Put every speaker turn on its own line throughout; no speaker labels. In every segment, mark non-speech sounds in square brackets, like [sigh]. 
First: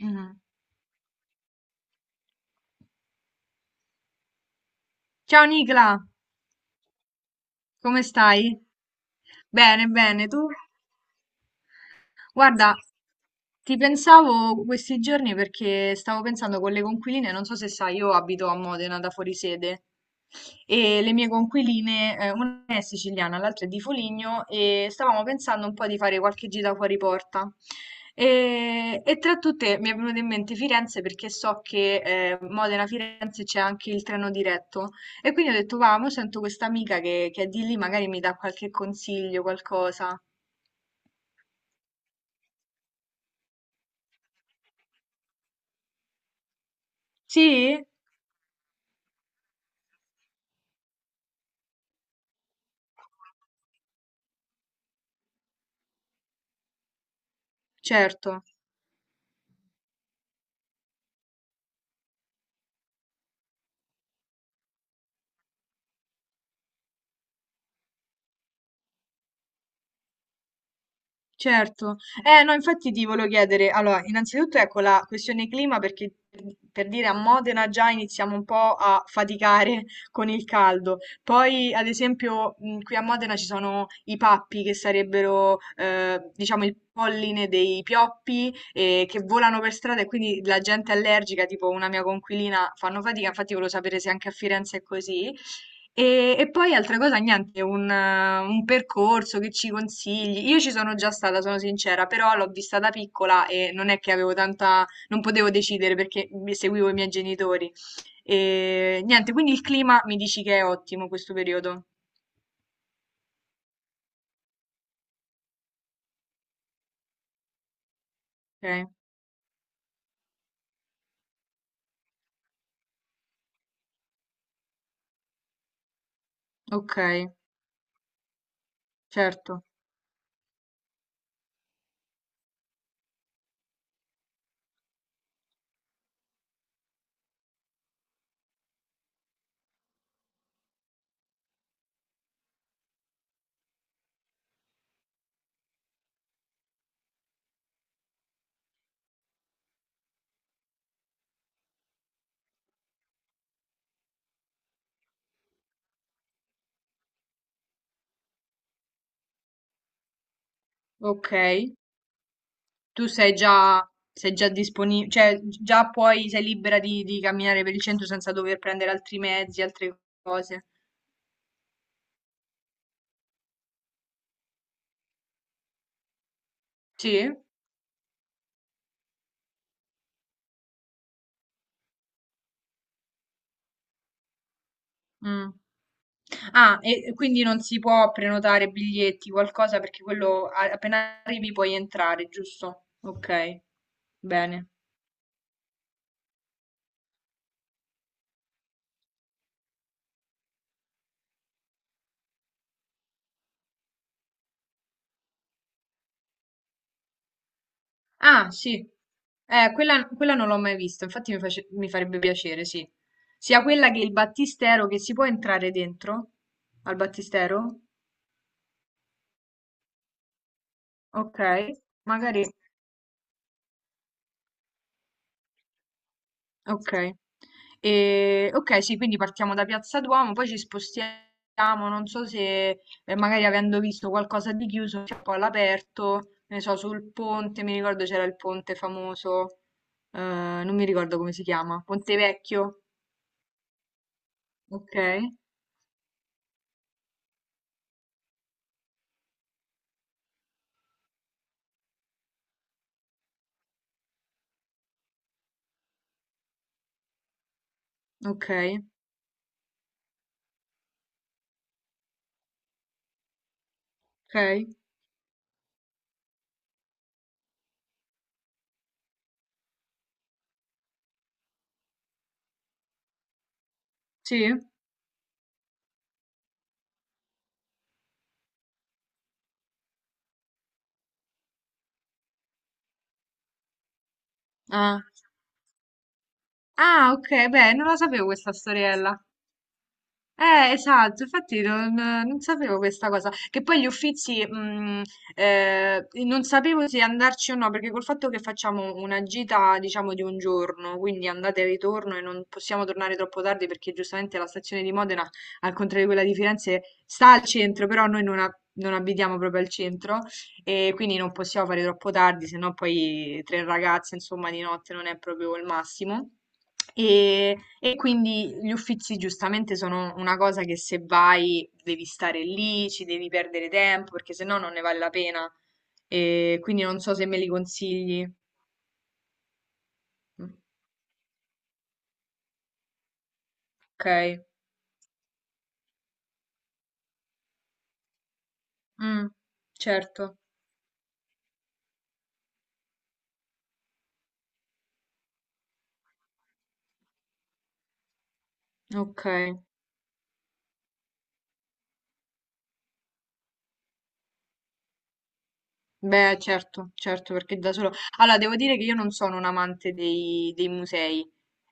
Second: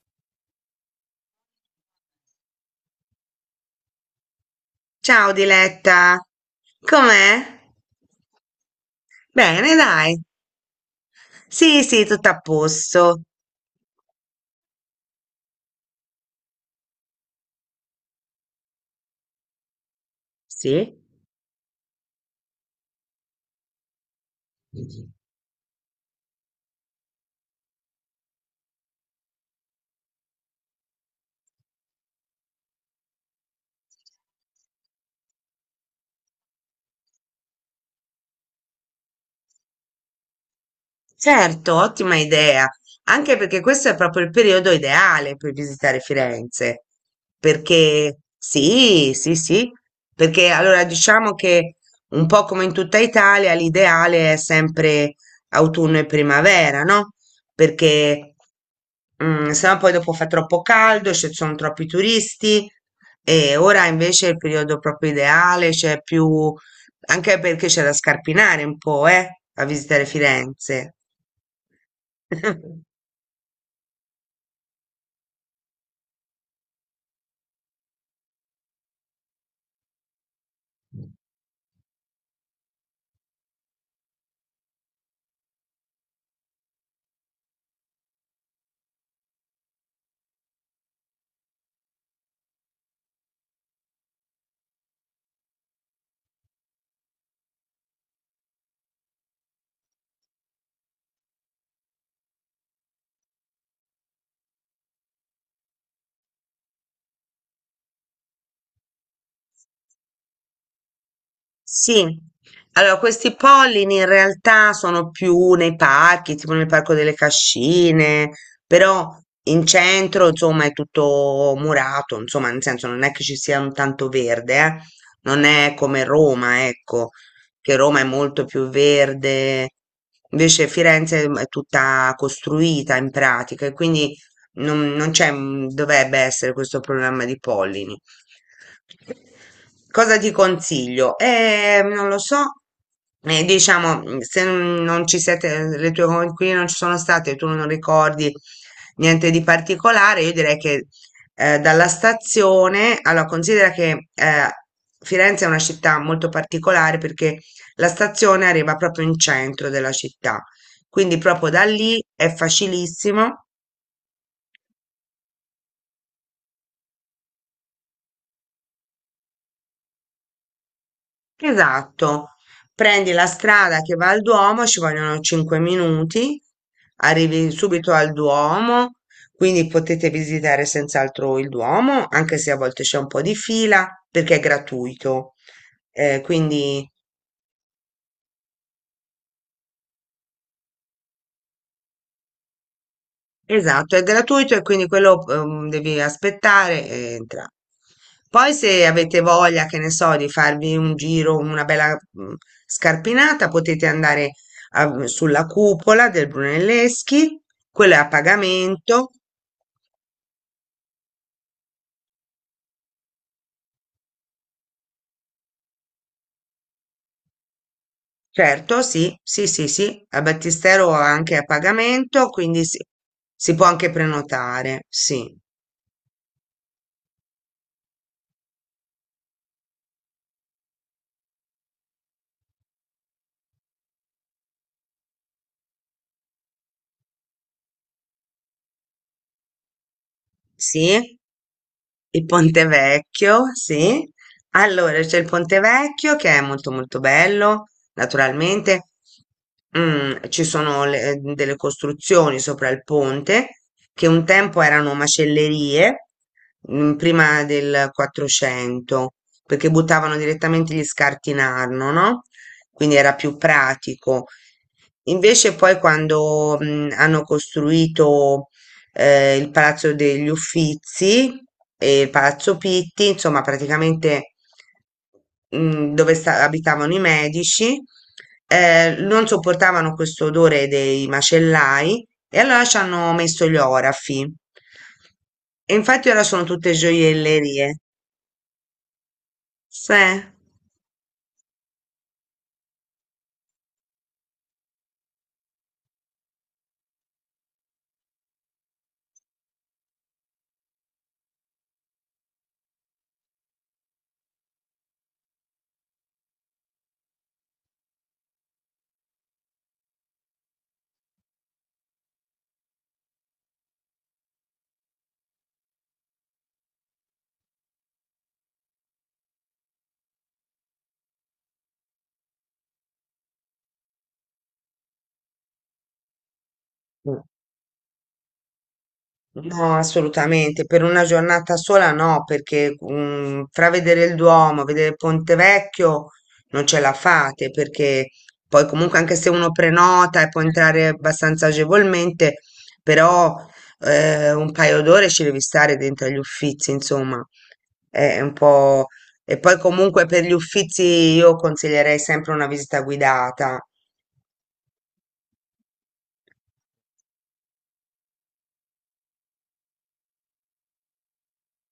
Mm.
Ciao
Ciao Nicla,
Diletta, com'è?
come stai?
Bene,
Bene,
dai.
bene, tu?
Sì, sì, tutto a
Guarda,
posto.
ti pensavo questi giorni perché stavo pensando con le conquiline, non so se sai, io abito a Modena da fuori sede
Sì?
e le mie conquiline, una è siciliana, l'altra è di Foligno e stavamo pensando un po' di fare qualche gita fuori porta. E tra tutte mi è venuta in mente Firenze perché so che Modena-Firenze c'è anche il treno diretto e quindi ho detto, va, mo sento questa amica che è di lì, magari mi dà qualche consiglio, qualcosa.
Certo, ottima idea, anche perché questo è proprio il periodo ideale per visitare Firenze,
Sì?
perché sì, sì, sì, perché allora diciamo che un po' come in tutta Italia l'ideale è sempre autunno e primavera, no?
Certo.
Perché sennò poi dopo fa troppo caldo, ci sono troppi turisti e ora invece è il periodo proprio ideale, c'è più, anche perché c'è da scarpinare un po', a visitare Firenze.
Certo, no, infatti
[laughs]
ti volevo chiedere, allora, innanzitutto ecco la questione clima perché per dire a Modena già iniziamo un po' a faticare [laughs] con il caldo, poi ad esempio qui a Modena ci sono i pappi che sarebbero diciamo il polline dei pioppi che volano per strada e quindi la gente allergica, tipo una mia conquilina, fanno fatica, infatti volevo sapere se anche a Firenze è così. E poi altra cosa, niente, un percorso che ci consigli. Io ci sono già stata, sono sincera, però l'ho vista da piccola e non è che avevo tanta, non potevo decidere perché seguivo i miei genitori. E niente, quindi il clima mi dici che è ottimo questo periodo.
Sì, allora questi pollini in realtà sono più nei parchi, tipo nel parco delle Cascine,
Ok,
però in centro insomma è tutto murato, insomma, nel senso, non è che ci sia un tanto verde, eh. Non è come Roma,
ok,
ecco, che Roma è molto più
certo.
verde, invece Firenze è tutta costruita in pratica e quindi non c'è, dovrebbe essere questo problema di pollini. Cosa ti consiglio? Non lo so, diciamo, se non ci siete, le tue coinquiline non ci sono state, tu non ricordi niente di particolare, io direi che dalla stazione, allora considera che Firenze è una città molto particolare perché la stazione arriva proprio in centro della città, quindi
Ok,
proprio da lì è
tu
facilissimo.
sei già disponibile, cioè già puoi, sei libera di camminare per il centro senza dover prendere altri mezzi, altre cose.
Esatto, prendi la strada che va al Duomo, ci vogliono 5 minuti,
Sì?
arrivi subito al Duomo, quindi potete visitare senz'altro il Duomo, anche se a volte c'è un po' di fila perché è gratuito.
Mm. Ah,
Quindi
e quindi non si può prenotare biglietti, qualcosa, perché quello appena arrivi puoi entrare, giusto? Ok,
esatto, è gratuito e
bene.
quindi quello devi aspettare e entra. Poi se avete voglia, che ne so, di farvi un giro, una bella scarpinata, potete andare sulla cupola del Brunelleschi, quello è a
Ah, sì.
pagamento.
Quella, quella non l'ho mai vista, infatti mi, mi farebbe piacere, sì. Sia quella che il battistero, che si può entrare dentro al battistero?
Certo, sì, sì, sì, sì, al Battistero anche
Ok,
a pagamento,
magari.
quindi si può anche prenotare, sì,
Ok, E- ok, sì, quindi partiamo da Piazza Duomo, poi ci spostiamo, non so se magari avendo visto qualcosa di chiuso, c'è un po' all'aperto, ne so, sul ponte, mi ricordo c'era il ponte famoso, eh, non mi ricordo
sì.
come si chiama, Ponte
Il Ponte
Vecchio,
Vecchio, sì.
ok,
Allora, c'è il Ponte Vecchio che è molto molto bello, naturalmente. Ci sono delle costruzioni sopra il ponte che un tempo erano macellerie, prima del
ok,
400, perché buttavano direttamente gli scarti in Arno, no? Quindi era più pratico.
ok,
Invece poi quando hanno costruito il Palazzo degli Uffizi e il Palazzo Pitti, insomma, praticamente
sì,
dove abitavano i Medici, non sopportavano questo odore dei macellai e allora ci hanno messo gli orafi.
ah,
E infatti ora sono tutte
Ah, ok, beh,
gioiellerie.
non la sapevo questa storiella.
Sì.
Esatto, infatti non, non sapevo questa cosa, che poi gli Uffizi, non sapevo se andarci o no, perché col fatto che facciamo una gita, diciamo, di un giorno, quindi andate e ritorno e non possiamo tornare troppo tardi perché giustamente la stazione di Modena, al contrario di quella di Firenze, sta al centro, però noi non, non abitiamo proprio al centro, e quindi non possiamo fare troppo tardi, se no poi tre ragazze, insomma, di notte non è proprio il massimo. E quindi gli uffizi giustamente sono una cosa che se vai devi stare lì, ci devi perdere tempo, perché se no non ne vale la pena. E quindi non so se me li consigli.
No,
Mm,
assolutamente, per una giornata sola no, perché tra vedere
Ok.
il Duomo, vedere Ponte Vecchio non ce la fate, perché poi comunque anche
Mm,
se uno prenota e
certo.
può entrare abbastanza agevolmente, però un paio d'ore ci devi stare dentro agli Uffizi, insomma, è un po'...
Ok.
E poi comunque per gli Uffizi io consiglierei sempre una visita guidata,
Beh, certo, certo, perché da solo... Allora, devo dire che io non sono un amante dei, dei musei.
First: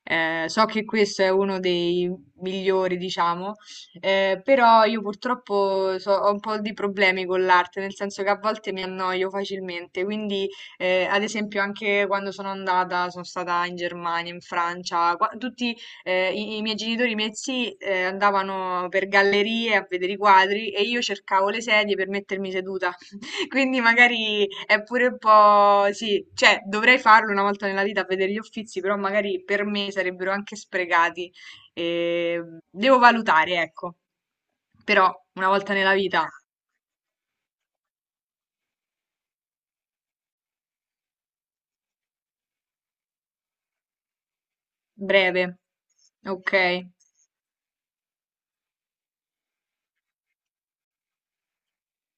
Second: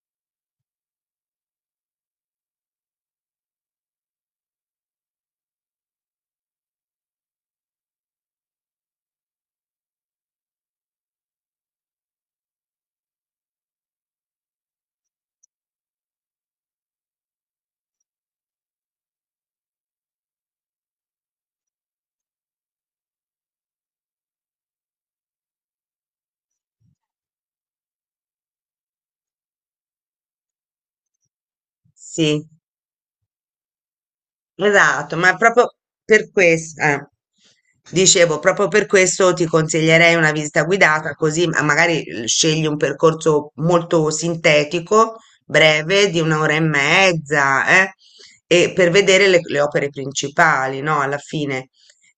So che questo è uno dei migliori, diciamo, però io purtroppo ho un po' di problemi con l'arte, nel senso che a volte mi annoio facilmente, quindi ad esempio anche quando sono andata, sono stata in Germania, in Francia, tutti i miei genitori, i miei zii andavano per gallerie a vedere i quadri e io cercavo le sedie per mettermi seduta quindi magari è pure un po', sì, cioè dovrei farlo una volta nella vita a vedere gli Uffizi, però magari per me sarebbero anche sprecati. E
sì.
devo valutare, ecco. Però
Esatto, ma
una volta
proprio
nella vita,
per questo, dicevo, proprio per questo ti consiglierei una visita guidata, così magari scegli un percorso molto sintetico,
breve.
breve, di
Ok,
un'ora e mezza, e per vedere le opere principali, no? Alla fine,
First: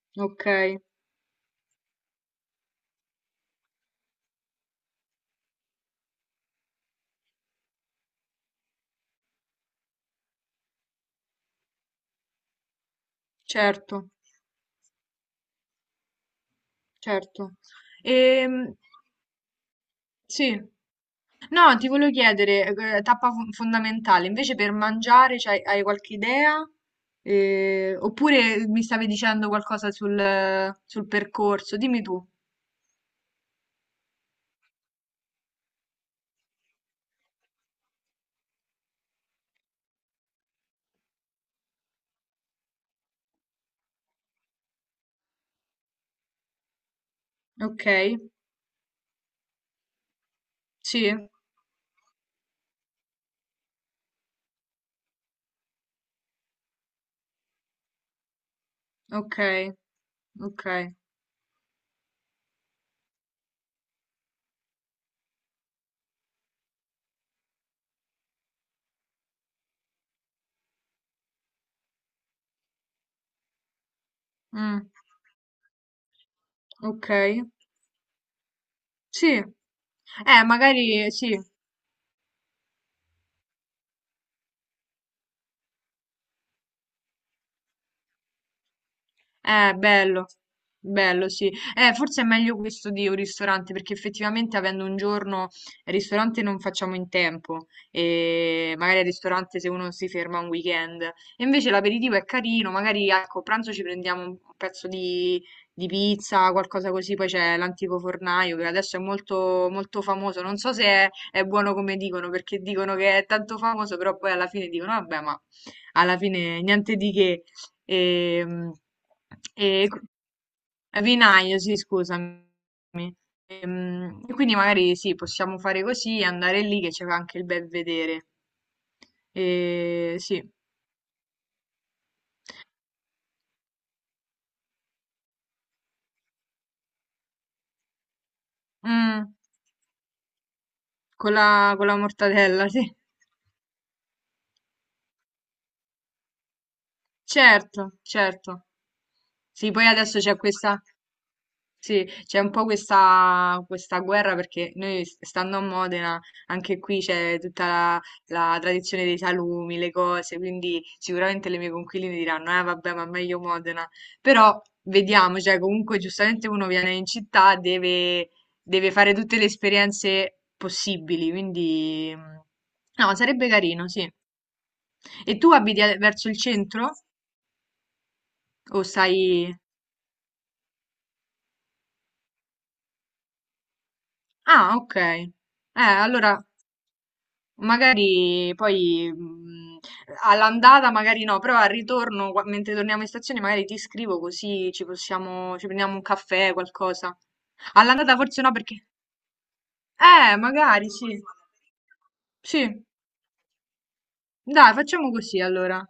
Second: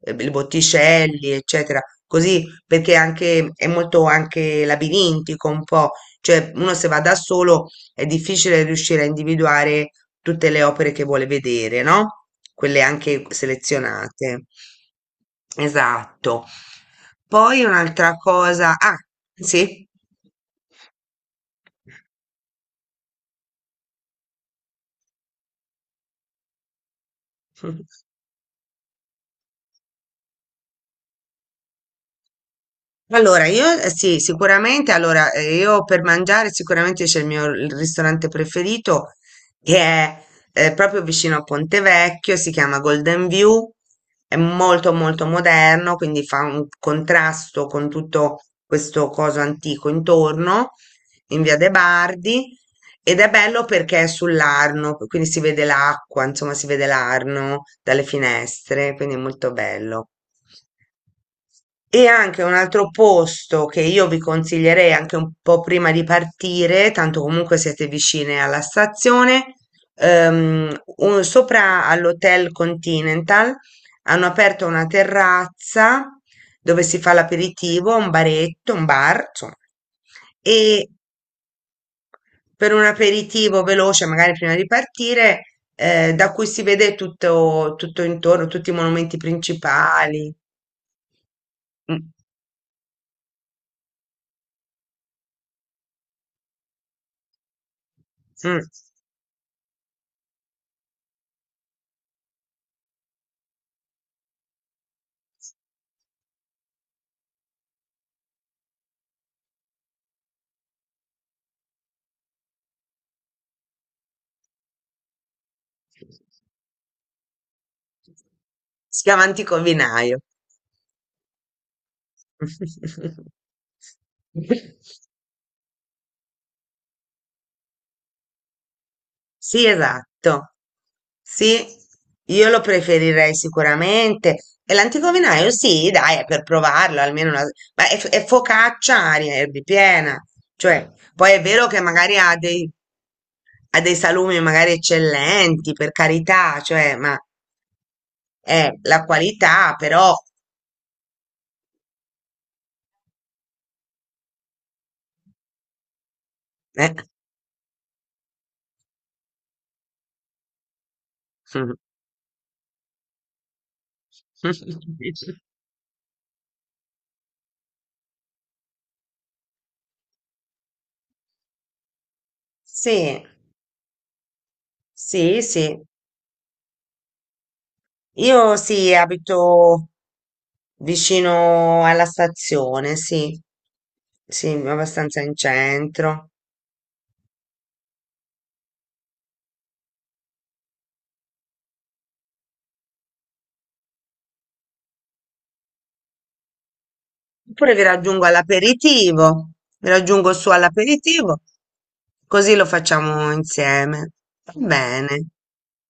i
ok,
Botticelli, eccetera. Così, perché anche è molto anche labirintico un po', cioè uno se va da solo è difficile riuscire a individuare tutte le opere che vuole vedere, no? Quelle anche
certo,
selezionate. Esatto.
certo.
Poi un'altra
Ehm,
cosa. Ah, sì.
sì. No, ti volevo chiedere, tappa fondamentale, invece per mangiare hai qualche idea?
[laughs]
Oppure mi stavi dicendo qualcosa sul, sul percorso? Dimmi tu.
Allora, io sì, sicuramente, allora, io per mangiare sicuramente c'è il ristorante preferito che è proprio vicino a Pontevecchio, si chiama Golden View, è molto molto moderno, quindi fa un contrasto
Ok,
con tutto questo coso antico intorno,
sì,
in via de' Bardi, ed è bello perché è sull'Arno, quindi si vede l'acqua, insomma si vede l'Arno dalle finestre, quindi è
ok,
molto bello.
ok,
E anche un altro posto che io vi consiglierei, anche un po' prima di partire, tanto comunque siete vicine alla stazione, sopra all'Hotel Continental hanno aperto una
mm,
terrazza dove si
ok,
fa l'aperitivo, un baretto, un bar,
sì.
insomma. E
Magari sì,
per un aperitivo veloce, magari prima di partire, da cui si vede tutto, tutto intorno, tutti i monumenti
Bello,
principali.
bello, sì.
Mm,
Forse è meglio questo di un ristorante, perché effettivamente avendo un giorno il ristorante non facciamo in tempo,
mm.
e magari al ristorante se uno si ferma un weekend. E invece l'aperitivo è carino, magari ecco, a pranzo ci prendiamo un pezzo di pizza, qualcosa così, poi c'è l'antico fornaio che adesso è molto, molto famoso. Non so se è, è buono come dicono, perché dicono che è tanto famoso, però poi alla fine dicono, vabbè, ma alla fine niente di che. Ehm,
Si chiama Antico
e
Vinaio.
vinaio, sì, scusami.
[laughs]
E, quindi magari sì, possiamo fare così, andare lì che c'è anche il bel vedere.
Sì,
E, sì,
esatto. Sì, io lo preferirei sicuramente. E l'Antico Vinaio, sì, dai, è per provarlo, almeno una... Ma è focaccia aria
Mm,
erbipiena. Cioè, poi è vero che
con la
magari ha
mortadella,
dei,
sì.
ha dei salumi magari eccellenti, per carità, cioè, ma
Certo, certo.
è la
Sì,
qualità,
poi
però...
adesso c'è questa... Sì, c'è un po' questa guerra perché noi, stando a Modena, anche
eh.
qui c'è tutta la, la tradizione dei salumi, le cose, quindi sicuramente le mie conquiline diranno, eh vabbè, ma meglio Modena. Però vediamo, cioè comunque giustamente uno viene in città, deve, deve fare tutte le esperienze possibili, quindi mm,
[laughs]
no,
Sì,
sarebbe carino, sì. E
sì,
tu
sì.
abiti verso il centro?
Io
O
sì,
stai...
abito vicino alla stazione, sì, sì,
Ah, ok.
abbastanza in centro.
Allora... Magari poi all'andata, magari no, però al ritorno, mentre torniamo in stazione, magari ti scrivo così ci possiamo, ci prendiamo un caffè, qualcosa.
Oppure vi
All'andata
raggiungo
forse no, perché...
all'aperitivo, vi raggiungo su
Magari sì.
all'aperitivo, così lo
Sì,
facciamo insieme. Va
dai, facciamo
bene.
così allora.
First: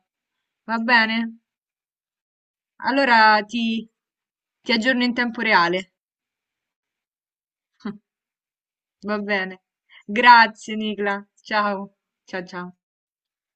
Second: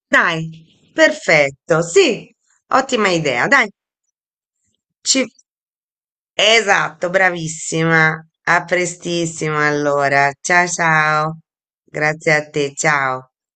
Va
Dai,
bene?
perfetto, sì, ottima
Allora
idea. Dai,
ti aggiorno in
ci...
tempo reale.
Esatto,
[laughs]
bravissima. A
Va
prestissimo
bene.
allora. Ciao
Grazie, Nicla.
ciao.
Ciao.
Grazie
Ciao,
a te,
ciao.
ciao.